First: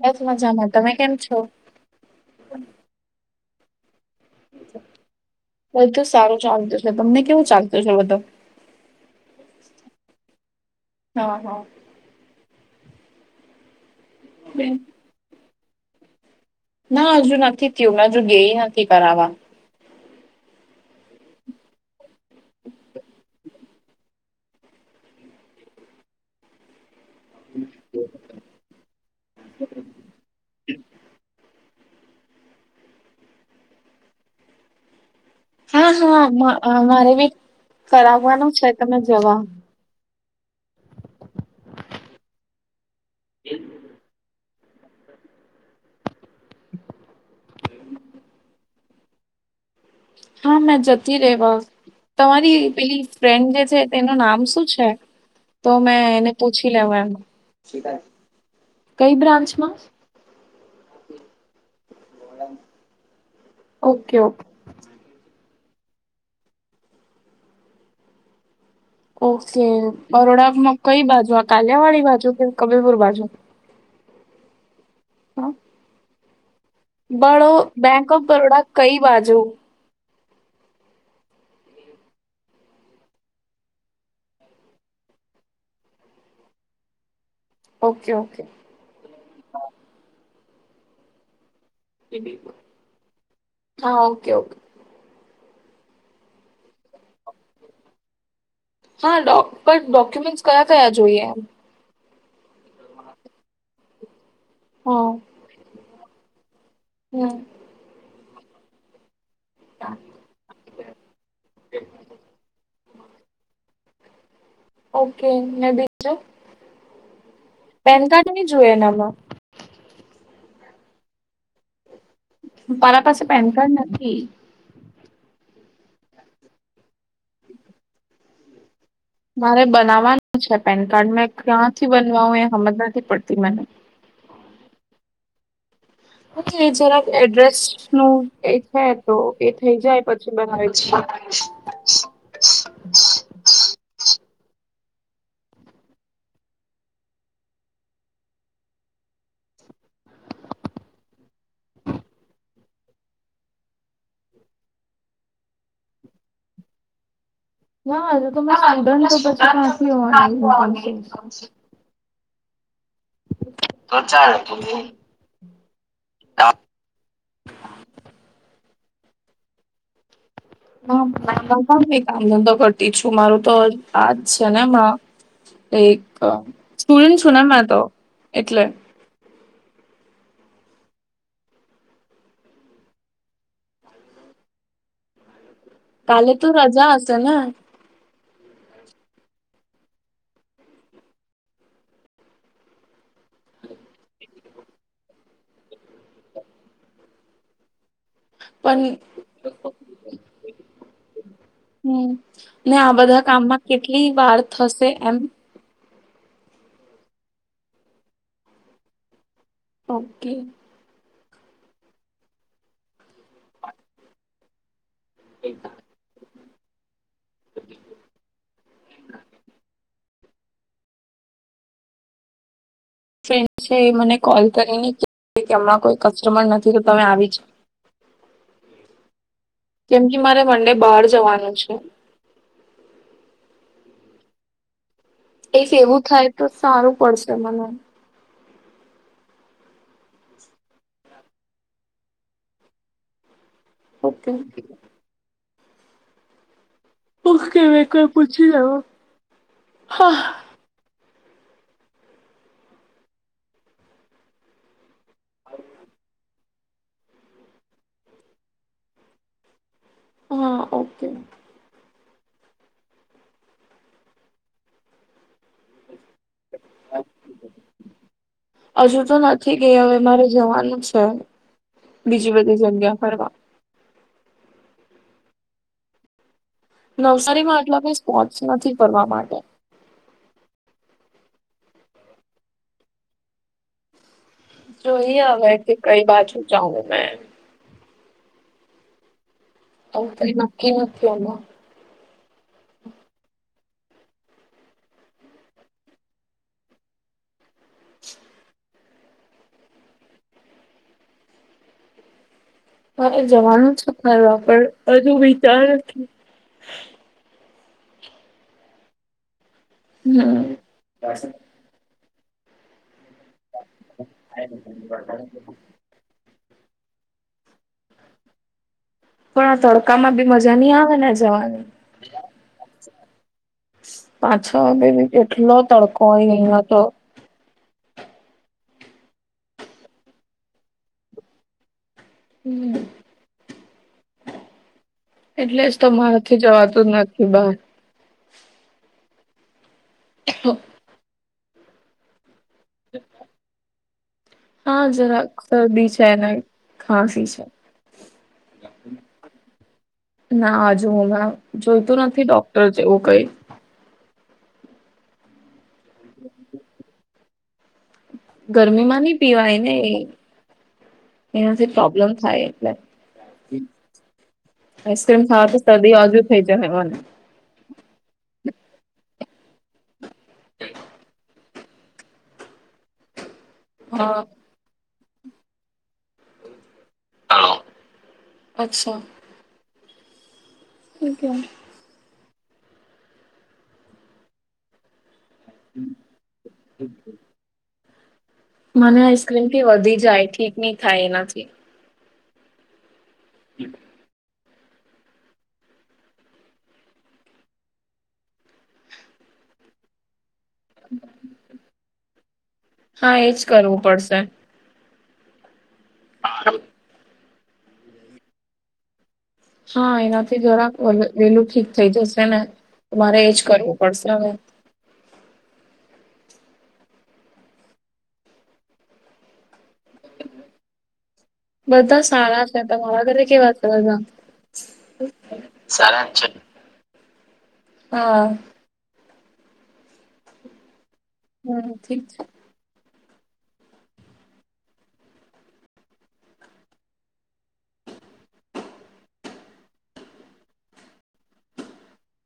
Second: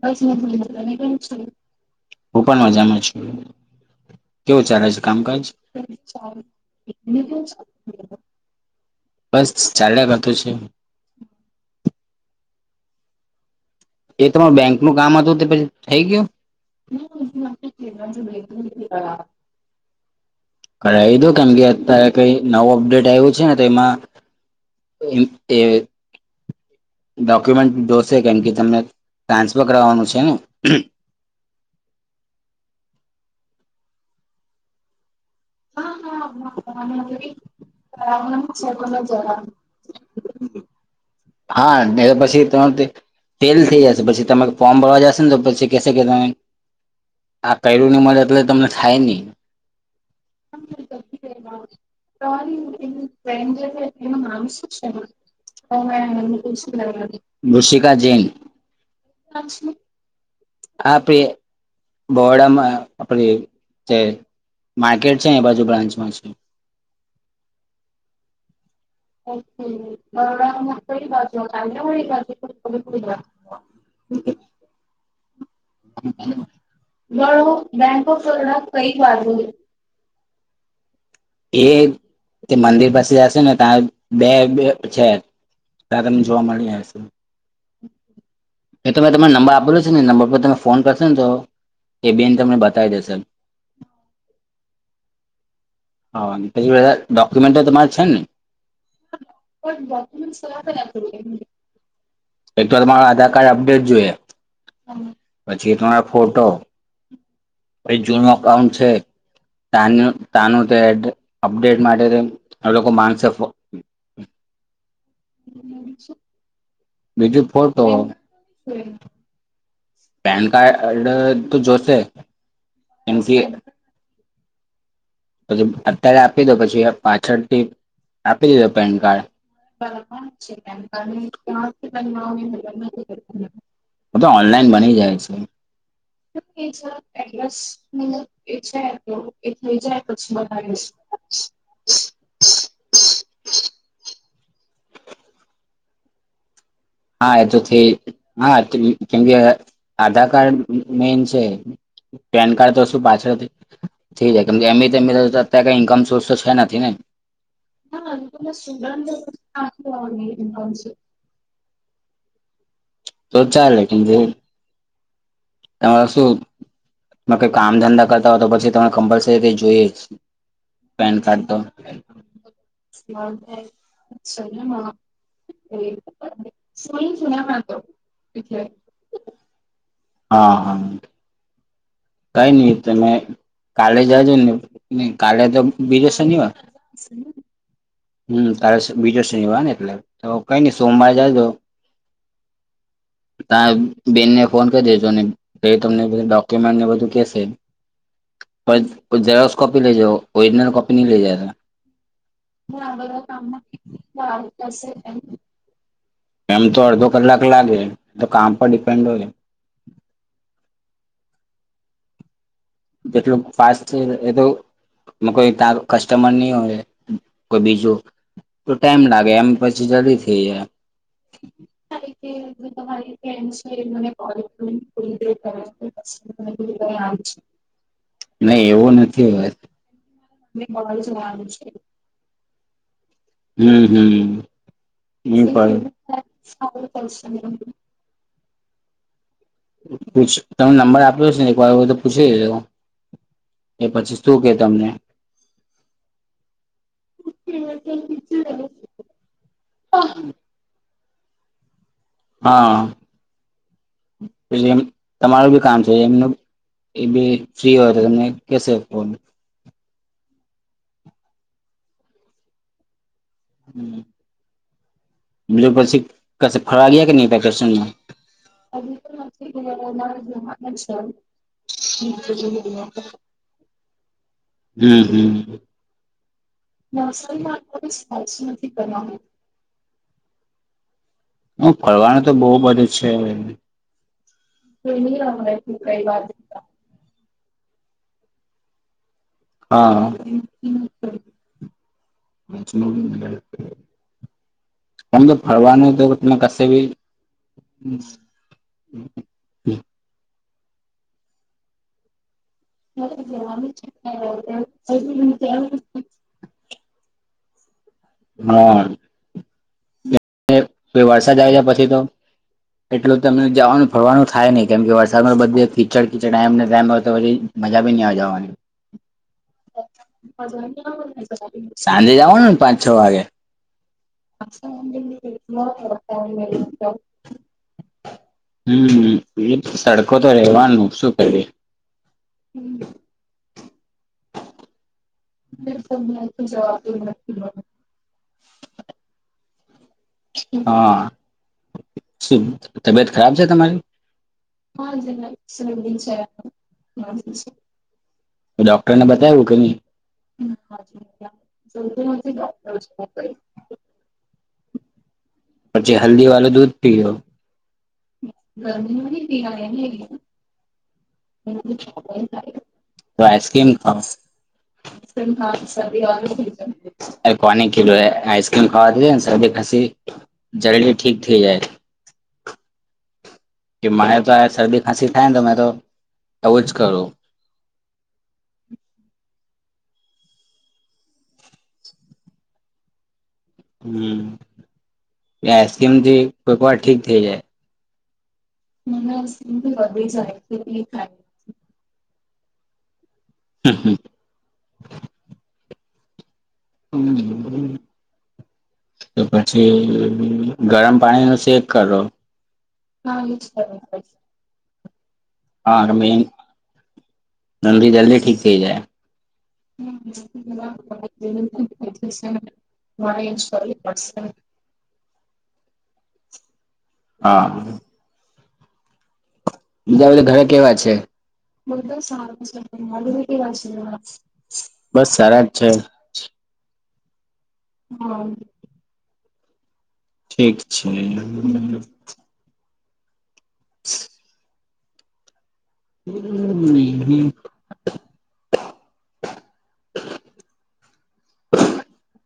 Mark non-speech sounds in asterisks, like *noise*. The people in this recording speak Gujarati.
બસ મજામાં. તમે કેમ છો? હું પણ મજામાં છું. કેવું ચાલે છે કામકાજ? બધું સારું ચાલતું છે. તમને કેવું ચાલતું છે બધું? બસ ચાલ્યા કરતું છે. હા, હા. એ તમાર બેંક નું કામ હતું તે પછી થાઈ ગયુ ના હજુ નથી થયું હજુ ગે નથી કરવા કરાવી દો કેમ કે અતારે કઈ નવું અપડેટ આવ્યું છે ને તો ત એ માં એમ એ ડોક્યુમેન્ટ જોશે કેમ કે તમને ટ્રાન્સફર કરવાનું છે ને હા હા મારે બી ફરાવાનું છે તમે જવા તમે તે તેલ થઈ જશે પછી તે ફોર્મ ભરવા જાશે ને તો પછી કેશે કે તમે આ કર્યું ની મળે એટલે તમને થાય ની હા મેં જતી રેવા તમારી પેલી ફ્રેન્ડ જે છે તેનું નામ શું છે તો મેં એને પૂછી લેવા એમ ઋષિકા જૈન કઈ બ્રાન્ચમાં આપ પે બોડામાં આપડી જે ઓકે, ઓકે. માર્કેટ એ બાજુ બ્રાન્ચમાં છે ઓકે બરોડામાં કઈ બાજુ આ કાલિયાવાડી બાજુ કે કબીલપુર બાજુ *inaudible* હા હ બળો બેંક ઓફ બરોડા કઈ બાજુ એ તે મંદિર પાસે જશે ને તા બે બે છે ત તમને જોવા મળી હશે ઓકે, ઓકે. એ તમે તમારોને નંબર આપેલો છે ને નંબર પર તમે ફોન કરશેને તો એ બેન તમને બતાવી દેશે હા ઓકે ઓકે હા બધા ડોક્યુમેન્ટ તમારે છે ને હા બ ડોક્યુમેન્ટ કયા કયા જોઈએ એમ એક તો તમારો આધાર કાર્ડ અપડેટ જોઈએ હા પછી ત ફોટો હમ પછી જૂનમાં કામ છે. તાન તાનું અપડેટ માટે આ લોકો માનશે ઓકે ને બીજું પેન કાર્ડ નહી જોએ ને આમાં પેન કાર્ડ તો જોશે મારા કેમ પાસે કે પેન કાર્ડ નથી પછી અત્યારે આપી દો પછી આપ પાછળથી આપી મારે પેનકાર્ડ બનાવવાનું છે પેન કાર્ડ મેં ક્યાંથી બનવાવું એ હમજ નથી પડતી મને *inaudible* તો ઓનલાઈન બની જાય છે. એ જરાક એડ્રેસનું એ છે તો એ થઈ જાય પછી બનાવે છે. હા એ તો થઈ હા કેમ કે આધાર કાર્ડ મેન છે પેન કાર્ડ તો શું પાછળ થઈ જાય કેમ એમ અત્યારે કઈ ઈન્કમ સોર્સ તો છે નથી ને ના *inaudible* તો ચાલે કે જે તમારે શું તમે કઈ કામ ધંધા કરતા હોય તો પછી તમે કમ્પલસરી કઈ જોઈએ જ પેન કાર્ડ તો *unintelligible* કામ ધંધો કરતી છું મારું તો આજ છે ને એમાં એક સ્ટુડન્ટ છું ને મે તો એટલે હા હા કઈ નઈ તમે કાલે જજો ને કાલે તો બીજો કાલે તો શનિવાર રજા હશે ને હમ તારે બીજો શનિવાર ને એટલે કઈ નહી સોમવારે જજો તારા બેનને ફોન કરી દેજો તમને ડોક્યુમેન્ટને બધું કેશે પણ કોઈ ઝેરોક્ષ કોપી લે જાઓ ઓરિજનલ કોપી નહી લઇ જતા હમ ને આ બધા કામમાં કેટલી વાર થશે એમ એમ તો અડધો કલાક લાગે તો કામ પર ડિપેન્ડ હોય ઓકે જેટલું ફાસ્ટ છે એ તો ન કોઈ તારુ કસ્ટમર નહી હો વે કોઈ બીજું તો ટાઈમ લાગે એમ પછી જલ્દી થી એ *inaudible* ફ્રેન્ડ છે મને કોલ કરીને કે હમણાં કોઈ કસ્ટમર નથી તો તમે આવી જ નહી એવું નથી હોત કેમ મારે મંડે બહાર જવાનું છે. હમ હમ નહી ઇફ પડે એવું થાય તો સારું પડશે મને પુછ તમે નંબર આપ્યો છે ને એક વાર એવુ તો પૂછી લેજો એ પછી ઓકે શું કે તમને ભુખ *unintelligible* પછી જાવા હા હા *unintelligible* તમારું બી કામ છે એમનું એ બી ફ્રી હોય તો તમને કેશે હા ઓકે હમ્મ બીજુ પછી કસે ફરવા ગીતા કે ની વેકેશન મા હજુ તો નથી ગઈ હવે મારે જવાનું છે બીજી બધી જગ્યા ફરવા *unintelligible* હમ હમ નવસારીમાં આટલા કઈ સ્પોર્ટસ નથી ફરવા માટે હ ફરવાનુ તો બો બધે છે. જોઈએ હવે કે કઈ બાજુ જાઉ મેં હા આવું કંઈ નકકી નથી *unintelligible* હમ તો ફરવાનું તો કશે ભી હમ્મ *inaudible* હા જવાનું છે ફરવા પણ હજુ વિચાર હા હમ્મ વરસાદ આવ છે પછી તો એટલ તમને જવાનું ફરવાનું થાય નહિ કેમ કે વરસાદમાં બધે ખીચડ ટાઈમ ટાઈમ હોય તોછી મજા બી નહી જવાની પણ તડકામાં બી મજા નઈ આવે ને જવાની સાંજે જવાનું ને પાંચ છ વાગે પાછો બેેટ કેટલો તડકો હોય અહયા તો હમ એ તડકો તો રેવાનુ શું કરે હમ એટલે જ તમારાથી જવાતું જ નથી બાર હા *unintelligible* તબીયત ખરાબ છે તમારી હા જરાક શરદી છે ને ખાંસી છે. ડોક્ટરને બતાયવુ કે ની ના હજુ હમણાં જોઈતું નથી ડોક્ટર જેવું કઈ. *inaudible* પછી હલ્દી વાળું દૂધ પીઓ ગરમીમાં ની પીવાય ને એનાથી પ્રોબ્લેમ થાય એટલે. તો આઈસક્રીમ ખાવો આઈસ્ક્રીમ ખાવાથી શરદી ઓજુ થઈ જાય મને. કોને કિધું આઈસક્ર્રીમ ખાવાતી સદી ખસી જલદી ઠીક થે જાય કે મને હા તો આ સદી ખસી થાય ને તો મેં તો આવું જ કરું અચ્છા *inaudible* હમ કે આઈસ્ક્રીમથી કોઈક વાર ઠીક થઈ જાય મને આઈસ્ક્રીમથી વધી જાય ઠીક નહી થાય એનાથી હમ હમ *inaudible* તો પછી ગરમ પાણીનો શેક કરો હા એજ કરવું પડશે હા તો મેન ની જલ્દી ઠીક થઈ જાય. હા એનાથી જરાક વેલું ઠીક થઈ જશે ને મારે એજ કરવું પડશે હવે. હા. બીજા બધા ઘરે કેવા છે? બધા સારા છે તમારા ઘરે કેવા છે બધા બસ સારા જ સારા છે. હા. ઠીક છ. હમ ઠીક છે *unintelligible* *inaudible* હમ. *inaudible*